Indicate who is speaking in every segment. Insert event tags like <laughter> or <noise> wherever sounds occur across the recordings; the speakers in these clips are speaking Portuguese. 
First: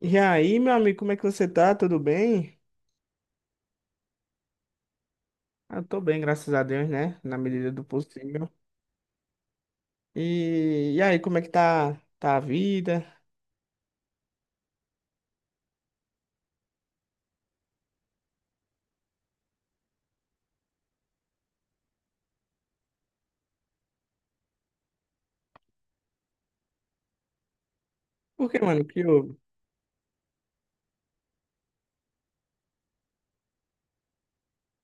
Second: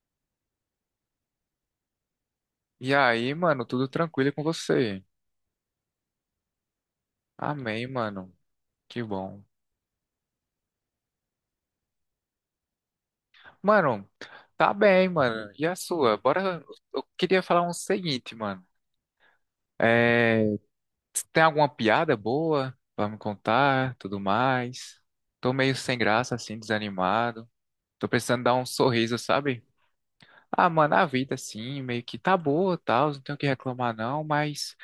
Speaker 1: E aí, meu amigo, como é que você tá? Tudo bem?
Speaker 2: E aí, mano, tudo tranquilo com você?
Speaker 1: Eu tô bem, graças a Deus, né? Na medida do
Speaker 2: Amém, mano.
Speaker 1: possível.
Speaker 2: Que bom.
Speaker 1: E aí, como é que tá a vida?
Speaker 2: Mano, tá bem, mano. E a sua? Bora. Eu queria falar um seguinte, mano. É... Tem alguma piada boa pra me contar, tudo mais? Tô meio sem graça, assim, desanimado. Tô precisando
Speaker 1: Por
Speaker 2: dar
Speaker 1: que,
Speaker 2: um
Speaker 1: mano? Que
Speaker 2: sorriso,
Speaker 1: houve?
Speaker 2: sabe? Ah, mano, a vida, assim, meio que tá boa, tal. Não tenho o que reclamar, não. Mas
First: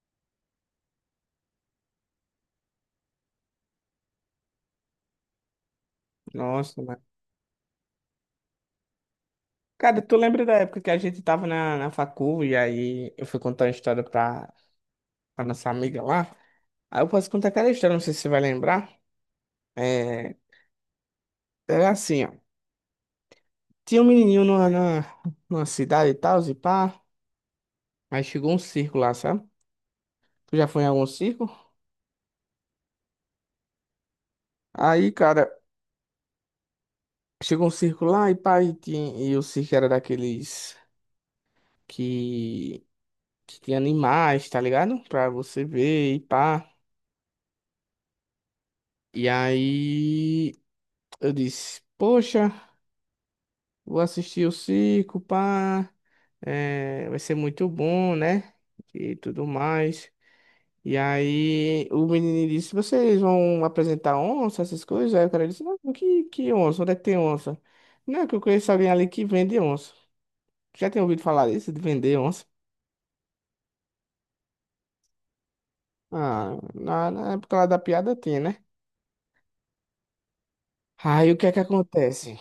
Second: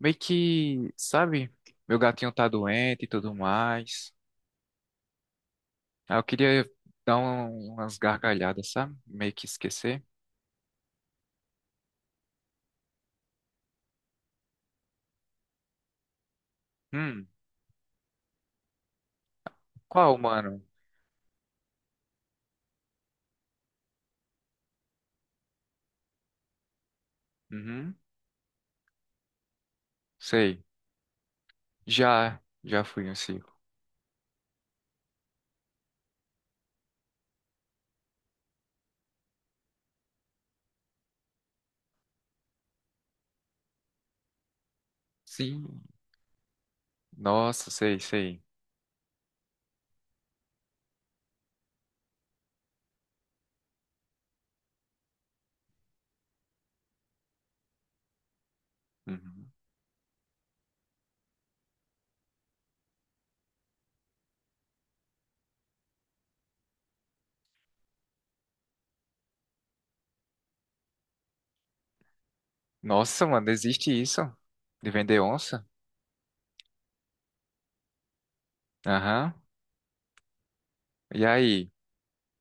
Speaker 2: meio que, sabe? Meu gatinho tá doente e tudo mais. Ah, eu queria
Speaker 1: Nossa, mano.
Speaker 2: umas gargalhadas, sabe? Meio que
Speaker 1: Cara,
Speaker 2: esquecer.
Speaker 1: tu lembra da época que a gente tava na facu e aí eu fui contar uma história pra nossa amiga lá? Aí eu
Speaker 2: Hum,
Speaker 1: posso contar aquela história, não sei se você vai lembrar.
Speaker 2: qual,
Speaker 1: É,
Speaker 2: mano?
Speaker 1: era assim, ó. Tinha um menininho numa cidade e tal, e pá.
Speaker 2: Uhum,
Speaker 1: Aí chegou um circo lá, sabe? Tu
Speaker 2: sei.
Speaker 1: já foi em algum circo?
Speaker 2: Já fui um circo.
Speaker 1: Aí, cara. Chegou um circo lá e pá, e, e o circo era daqueles que, que tinha animais, tá ligado? Pra você
Speaker 2: Sim.
Speaker 1: ver e pá.
Speaker 2: Nossa, sei, sei.
Speaker 1: E aí eu disse, poxa, vou assistir o circo, pá, é, vai ser muito bom, né? E tudo
Speaker 2: Uhum.
Speaker 1: mais. E aí o menino disse, vocês vão apresentar onça, essas coisas? Aí o cara disse, não, que onça? Onde é que tem onça? Não, que eu conheço alguém ali que vende onça. Já tem ouvido falar disso, de vender onça?
Speaker 2: Nossa, mano, existe isso? De vender onça?
Speaker 1: Ah, na época lá da piada tinha, né?
Speaker 2: Aham. E
Speaker 1: Aí o que é que
Speaker 2: aí?
Speaker 1: acontece?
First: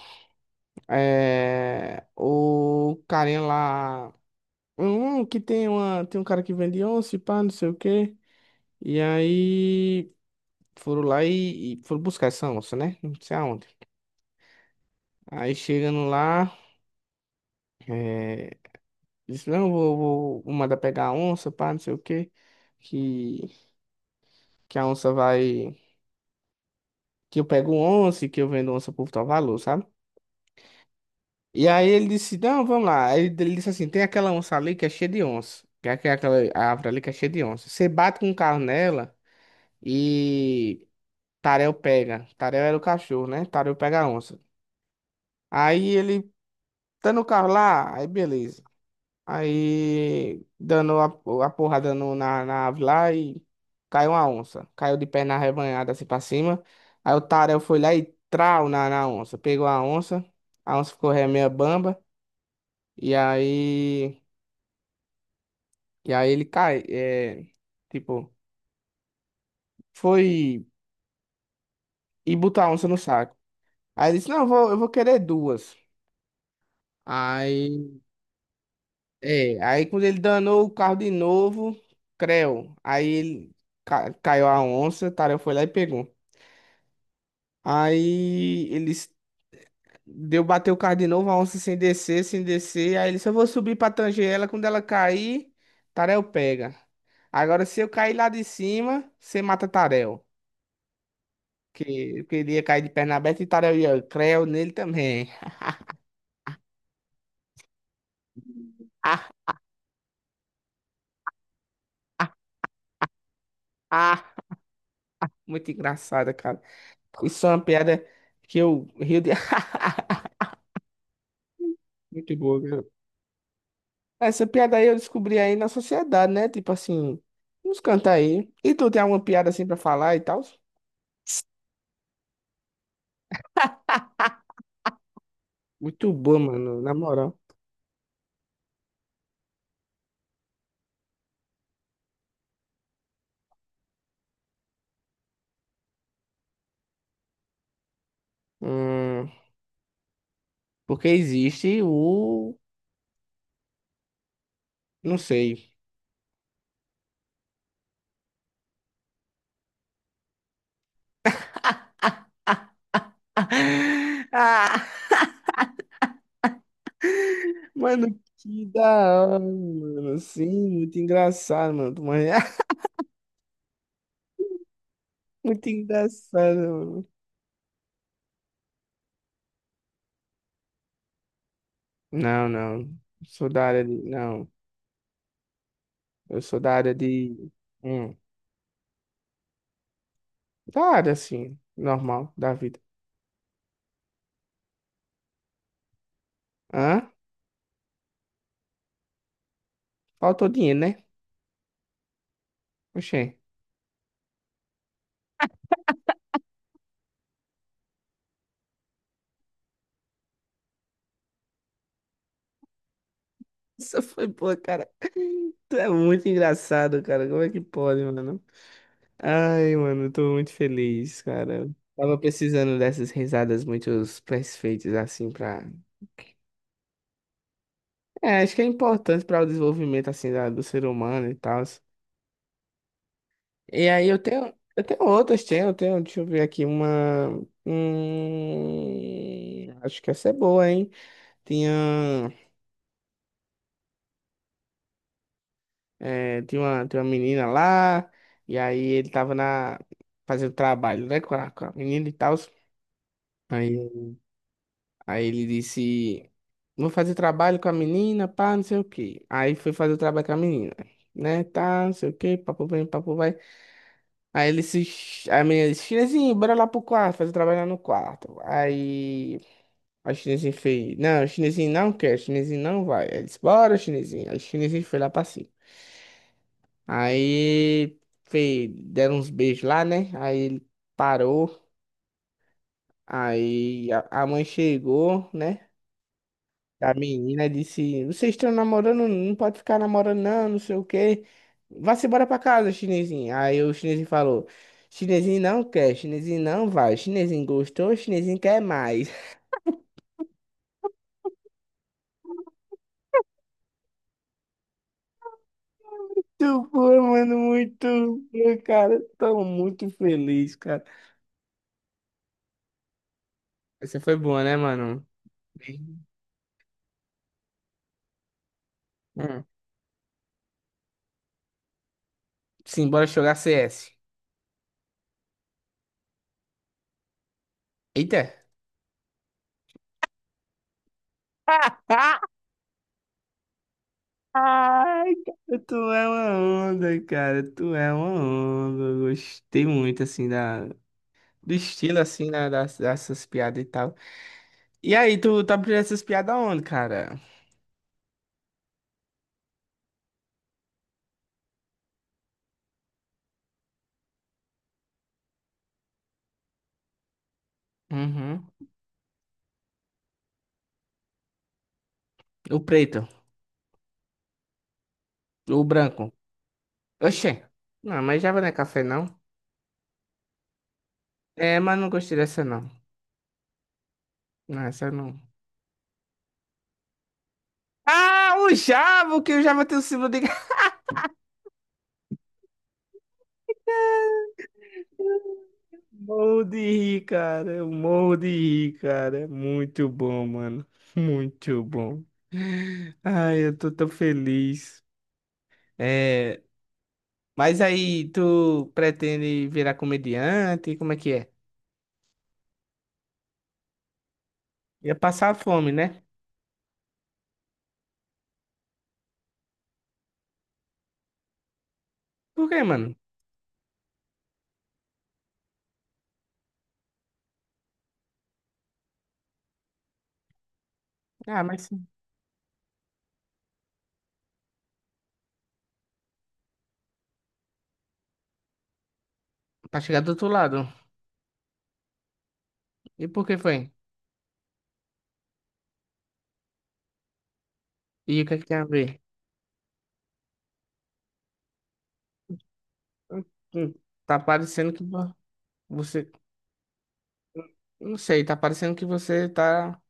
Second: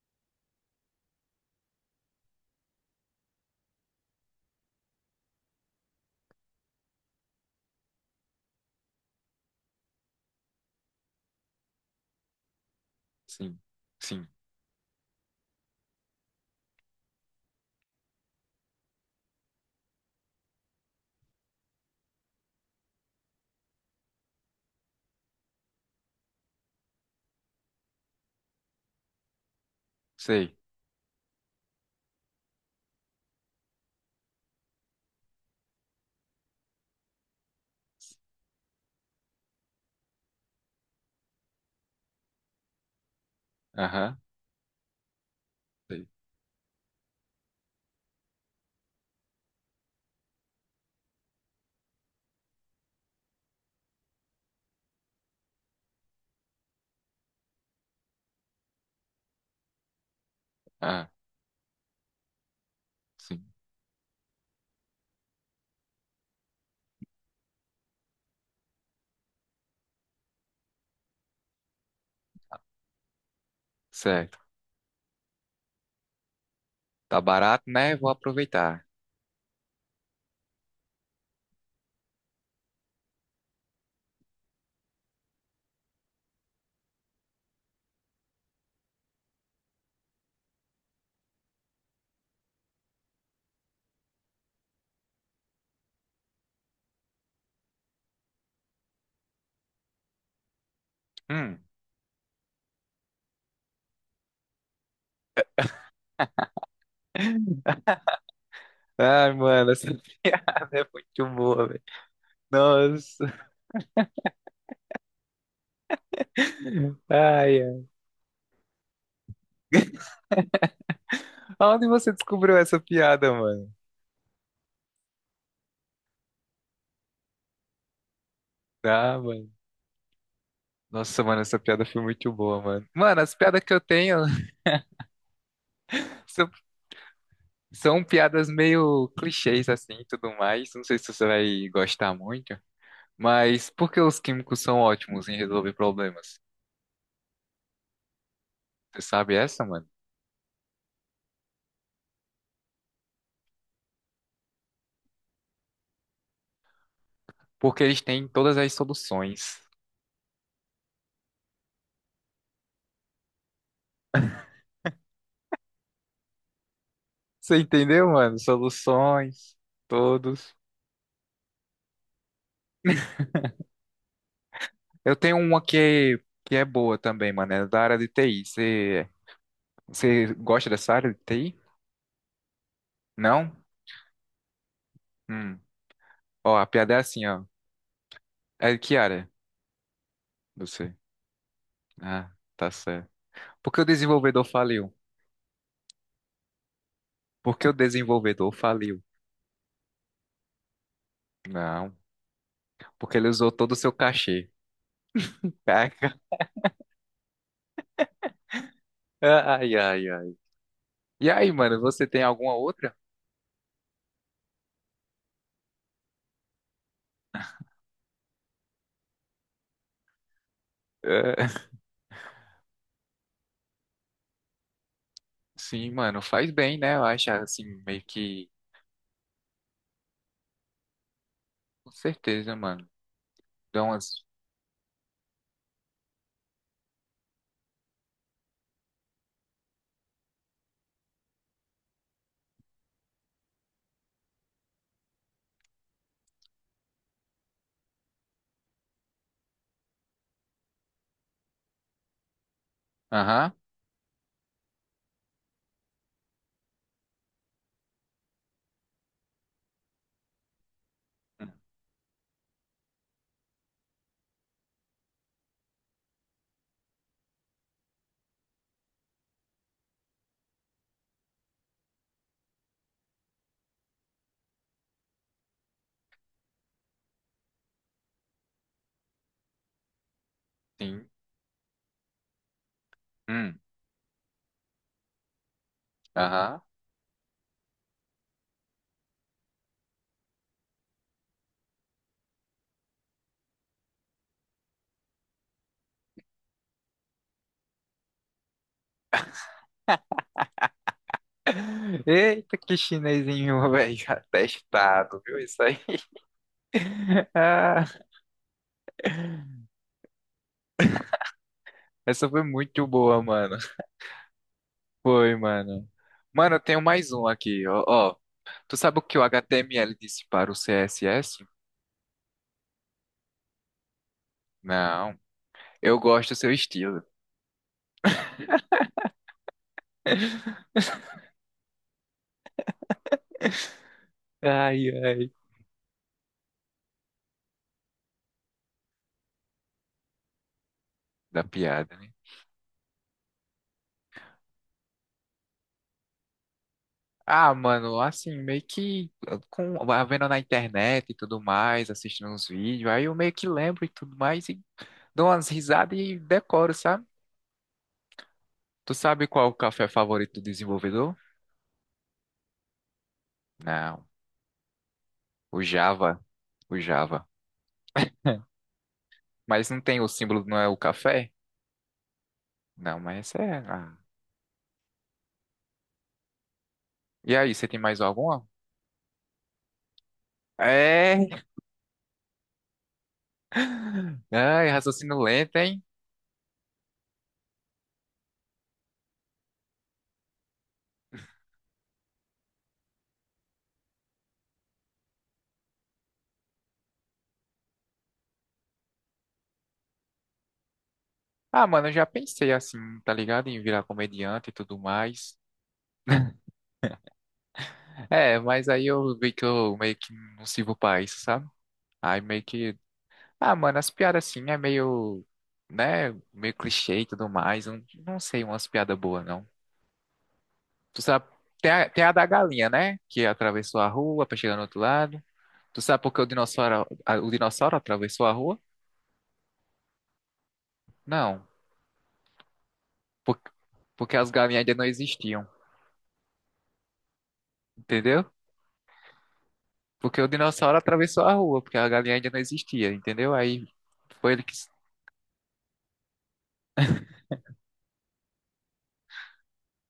Speaker 1: É, o carinha lá. Que tem uma. Tem um cara que vende onça, e pá, não sei o quê. E aí foram lá e foram buscar essa onça, né? Não sei
Speaker 2: Sim,
Speaker 1: aonde.
Speaker 2: sim,
Speaker 1: Aí chegando lá, é, disse, não, vou mandar pegar a onça, pá, não sei o quê. Que, que a onça vai. Que eu pego onça e que eu vendo onça por tal valor, sabe?
Speaker 2: sei.
Speaker 1: E aí ele disse, não, vamos lá. Aí ele disse assim, tem aquela onça ali que é cheia de onça. Que é aquela árvore ali que é cheia de onça. Você bate com o carro nela e Tarel pega. Tarel era o cachorro, né? Tarel pega a
Speaker 2: Aham,
Speaker 1: onça. Aí
Speaker 2: sei.
Speaker 1: ele tá no carro lá, aí beleza. Aí dando a porrada no, na, na árvore lá e caiu uma onça. Caiu de perna arrebanhada assim pra cima. Aí o Tarel foi lá e trau na onça. Pegou a onça
Speaker 2: Ah,
Speaker 1: ficou ré meia bamba. E
Speaker 2: sim.
Speaker 1: aí. E aí ele cai, é, tipo, foi e botou a onça no saco. Aí ele disse,
Speaker 2: Certo.
Speaker 1: não, eu vou querer duas.
Speaker 2: Tá barato, né?
Speaker 1: Aí,
Speaker 2: Vou aproveitar.
Speaker 1: é, aí quando ele danou o carro de novo, creu. Aí ele caiu a onça, o Tarel foi lá e pegou. Aí eles deu bater o carro de novo, a onça sem descer, sem descer. Aí ele disse, eu vou subir pra tanger ela, quando ela cair, Tarel pega. Agora se eu cair lá de cima, você mata Tarel.
Speaker 2: Hum.
Speaker 1: Que ele ia cair de perna aberta e Tarel ia creu nele também. <laughs>
Speaker 2: <laughs>
Speaker 1: Ah,
Speaker 2: Ai, mano, essa <laughs> piada é muito boa, velho. Nossa.
Speaker 1: ah, muito engraçada, cara. Isso é
Speaker 2: Ai,
Speaker 1: uma
Speaker 2: ai.
Speaker 1: piada que eu rio de. <laughs>
Speaker 2: Onde você
Speaker 1: Muito
Speaker 2: descobriu
Speaker 1: boa,
Speaker 2: essa
Speaker 1: cara.
Speaker 2: piada, mano?
Speaker 1: Essa piada aí eu descobri aí na sociedade, né? Tipo assim, uns cantar aí. E tu tem
Speaker 2: Ah,
Speaker 1: alguma
Speaker 2: mano.
Speaker 1: piada assim pra falar e tal?
Speaker 2: Nossa, mano, essa piada foi muito boa, mano. Mano, as piadas que eu tenho <laughs>
Speaker 1: Muito boa,
Speaker 2: são,
Speaker 1: mano, na moral.
Speaker 2: são piadas meio clichês, assim, e tudo mais. Não sei se você vai gostar muito, mas por que os químicos são ótimos em resolver problemas? Você
Speaker 1: Hum,
Speaker 2: sabe essa, mano?
Speaker 1: porque existe o. Não sei.
Speaker 2: Porque eles têm todas as soluções.
Speaker 1: <laughs> Ah,
Speaker 2: Você entendeu,
Speaker 1: mano,
Speaker 2: mano?
Speaker 1: que da hora,
Speaker 2: Soluções,
Speaker 1: mano.
Speaker 2: todos.
Speaker 1: Sim, muito engraçado, mano. Tu manja-
Speaker 2: Eu tenho uma
Speaker 1: Muito
Speaker 2: que, que
Speaker 1: engraçado,
Speaker 2: é boa
Speaker 1: mano.
Speaker 2: também, mano. É da área de TI. Você gosta dessa área de TI?
Speaker 1: Não, não. Sou
Speaker 2: Não?
Speaker 1: da área de. Não.
Speaker 2: Hum.
Speaker 1: Eu
Speaker 2: Ó,
Speaker 1: sou
Speaker 2: a
Speaker 1: da
Speaker 2: piada
Speaker 1: área
Speaker 2: é assim, ó.
Speaker 1: de. Hum,
Speaker 2: É que área?
Speaker 1: da
Speaker 2: Você.
Speaker 1: área, assim,
Speaker 2: Ah,
Speaker 1: normal da
Speaker 2: tá
Speaker 1: vida.
Speaker 2: certo. Por que o desenvolvedor faliu?
Speaker 1: Hã?
Speaker 2: Por que o desenvolvedor faliu?
Speaker 1: Faltou dinheiro, né?
Speaker 2: Não, porque
Speaker 1: Oxê.
Speaker 2: ele usou todo o seu cachê. Caraca. Ai, ai, ai. E aí, mano, você tem alguma outra?
Speaker 1: Isso foi boa, cara. Tu é muito engraçado, cara. Como é que pode, mano? Ai, mano, eu tô muito feliz,
Speaker 2: É,
Speaker 1: cara. Tava precisando dessas risadas muito perfeitas, assim, pra.
Speaker 2: sim, mano, faz bem, né? Eu acho assim, meio
Speaker 1: É,
Speaker 2: que.
Speaker 1: acho que é importante para o desenvolvimento, assim, do ser humano e tal.
Speaker 2: Com certeza, mano. Dá
Speaker 1: E aí
Speaker 2: umas.
Speaker 1: eu tenho outras, deixa eu ver aqui uma. Acho que essa é boa, hein? Tinha, tinha uma menina lá, e aí ele tava na, fazendo trabalho, né, com a menina e tal.
Speaker 2: Aham.
Speaker 1: Aí, aí ele disse, vou fazer trabalho com a menina, pá, não sei o quê. Aí foi fazer o trabalho com a menina, né,
Speaker 2: Hum,
Speaker 1: tá, não sei o quê, papo vem, papo vai. Aí ele se. A menina disse, Chinesinho, bora lá pro quarto, fazer o trabalho lá no quarto. Aí o chinesinho fez, não, o chinesinho não quer, o chinesinho não vai. Aí disse, bora, chinesinho. Aí o chinesinho foi lá pra cima. Aí fez, deram uns beijos lá, né? Aí ele
Speaker 2: sim.
Speaker 1: parou.
Speaker 2: Hum.
Speaker 1: Aí a mãe chegou, né?
Speaker 2: Aham.
Speaker 1: A menina disse, vocês estão namorando, não pode ficar namorando não, não sei o quê. Vá-se embora pra casa, chinesinho. Aí o chinesinho falou, chinesinho não quer, chinesinho não vai. Chinesinho gostou, chinesinho quer mais.
Speaker 2: <laughs> Eita, que chinesinho, velho. <laughs> Atestado, viu isso aí?
Speaker 1: Muito boa, mano, muito
Speaker 2: <laughs>
Speaker 1: boa, cara. Tô
Speaker 2: Ah.
Speaker 1: muito feliz, cara.
Speaker 2: Essa foi muito boa, mano.
Speaker 1: Essa foi boa, né, mano?
Speaker 2: Foi, mano.
Speaker 1: Bem-
Speaker 2: Mano, eu tenho mais um aqui, ó, ó. Tu sabe o que o
Speaker 1: Hum.
Speaker 2: HTML disse para o CSS?
Speaker 1: Sim, bora jogar CS.
Speaker 2: Não. Eu gosto do seu estilo.
Speaker 1: Eita!
Speaker 2: <laughs>
Speaker 1: Ah,
Speaker 2: Ai,
Speaker 1: Ai, <laughs>
Speaker 2: ai.
Speaker 1: cara, tu é uma onda, cara. Tu é uma onda. Eu gostei muito, assim, da...
Speaker 2: Da
Speaker 1: do
Speaker 2: piada,
Speaker 1: estilo,
Speaker 2: né?
Speaker 1: assim, né, dessas piadas e tal. E aí, tu tá aprendendo essas piadas onde, cara?
Speaker 2: Ah, mano, assim, meio que com, vendo na internet e tudo mais, assistindo uns vídeos, aí eu meio que lembro e tudo mais e dou umas risadas e decoro, sabe?
Speaker 1: Uhum.
Speaker 2: Tu sabe qual é o café favorito do desenvolvedor?
Speaker 1: O preto,
Speaker 2: Não, o
Speaker 1: o branco.
Speaker 2: Java, o Java.
Speaker 1: Oxê. Não, mas Java não é café, não.
Speaker 2: Mas não tem o símbolo, não é o café?
Speaker 1: É, mas não gostei dessa, não.
Speaker 2: Não, mas essa é. Ah.
Speaker 1: Não, essa não.
Speaker 2: E aí, você tem mais
Speaker 1: Ah,
Speaker 2: alguma?
Speaker 1: o Jabo, que o Java tem o símbolo de... <laughs>
Speaker 2: É. Ai, raciocínio lento, hein?
Speaker 1: Morro de rir, cara. Eu morro de rir, cara. É muito bom, mano. Muito bom. Ai, eu tô tão feliz. É, mas aí, tu pretende virar comediante? Como é que é?
Speaker 2: Ah, mano, eu já pensei assim, tá ligado? Em virar comediante e tudo
Speaker 1: Ia passar
Speaker 2: mais.
Speaker 1: fome, né?
Speaker 2: É, mas aí eu vi que eu meio que não sirvo pra isso, sabe? Aí meio
Speaker 1: Por quê,
Speaker 2: que.
Speaker 1: mano?
Speaker 2: Ah, mano, as piadas assim é meio. Né? Meio clichê e tudo mais. Não, não sei umas piadas boas, não. Tu sabe.
Speaker 1: Ah, mas
Speaker 2: Tem
Speaker 1: sim.
Speaker 2: a, tem a da galinha, né? Que atravessou a rua pra chegar no outro lado. Tu sabe por que o dinossauro atravessou a rua?
Speaker 1: Pra chegar do outro lado.
Speaker 2: Não.
Speaker 1: E por que
Speaker 2: por-
Speaker 1: foi?
Speaker 2: Porque as galinhas ainda não existiam,
Speaker 1: E o
Speaker 2: entendeu?
Speaker 1: que é que tem a ver?
Speaker 2: Porque o dinossauro atravessou a rua, porque a galinha ainda não existia,
Speaker 1: Hum,
Speaker 2: entendeu? Aí
Speaker 1: hum, Tá
Speaker 2: foi ele que. S-
Speaker 1: parecendo que você... Não sei, tá parecendo que você tá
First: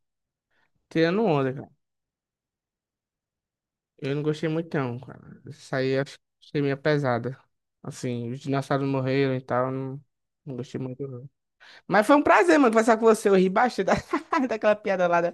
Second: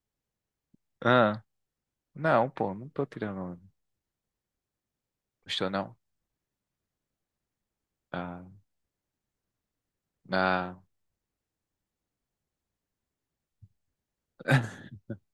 Speaker 1: tirando
Speaker 2: Ah,
Speaker 1: onda.
Speaker 2: não, pô, não tô tirando.
Speaker 1: Eu não gostei muito não, cara.
Speaker 2: Gostou,
Speaker 1: Isso
Speaker 2: não?
Speaker 1: aí acho que achei meio pesada. Assim, os
Speaker 2: Ah,
Speaker 1: dinossauros morreram e tal, não, não
Speaker 2: ah,
Speaker 1: gostei muito não. Mas foi um prazer, mano, conversar com você. Eu ri bastante <laughs> daquela piada lá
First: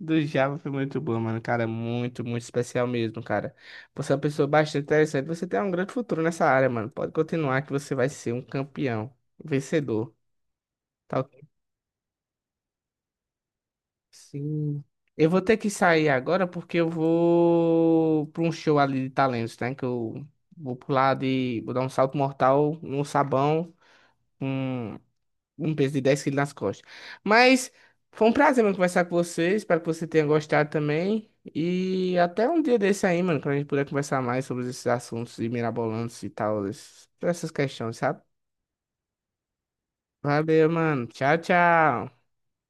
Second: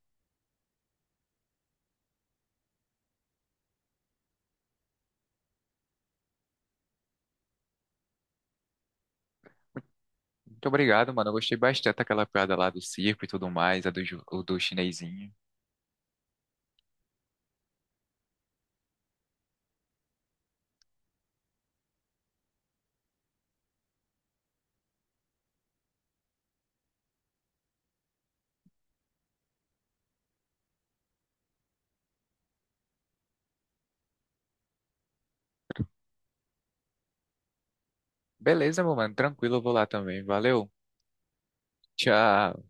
Speaker 1: do Java, foi muito boa, mano. Cara, muito, muito especial mesmo, cara. Você é uma pessoa bastante interessante. Você tem um grande futuro nessa área, mano. Pode continuar que você vai ser um campeão, vencedor.
Speaker 2: Muito obrigado,
Speaker 1: Tá
Speaker 2: mano. Eu
Speaker 1: ok?
Speaker 2: gostei bastante daquela piada lá do circo e tudo mais, o do
Speaker 1: Sim. Eu
Speaker 2: chinesinho.
Speaker 1: vou ter que sair agora porque eu vou para um show ali de talentos, né? Que eu vou pular de. Vou dar um salto mortal no sabão com um peso de 10 quilos nas costas. Mas foi um prazer, mano, conversar com você. Espero que você tenha gostado também. E até um dia desse aí, mano, quando a gente puder conversar mais sobre esses assuntos de mirabolantes e tal, essas questões, sabe?
Speaker 2: Beleza, meu mano, tranquilo, eu vou lá também.
Speaker 1: Valeu,
Speaker 2: Valeu,
Speaker 1: mano. Tchau, tchau.
Speaker 2: tchau.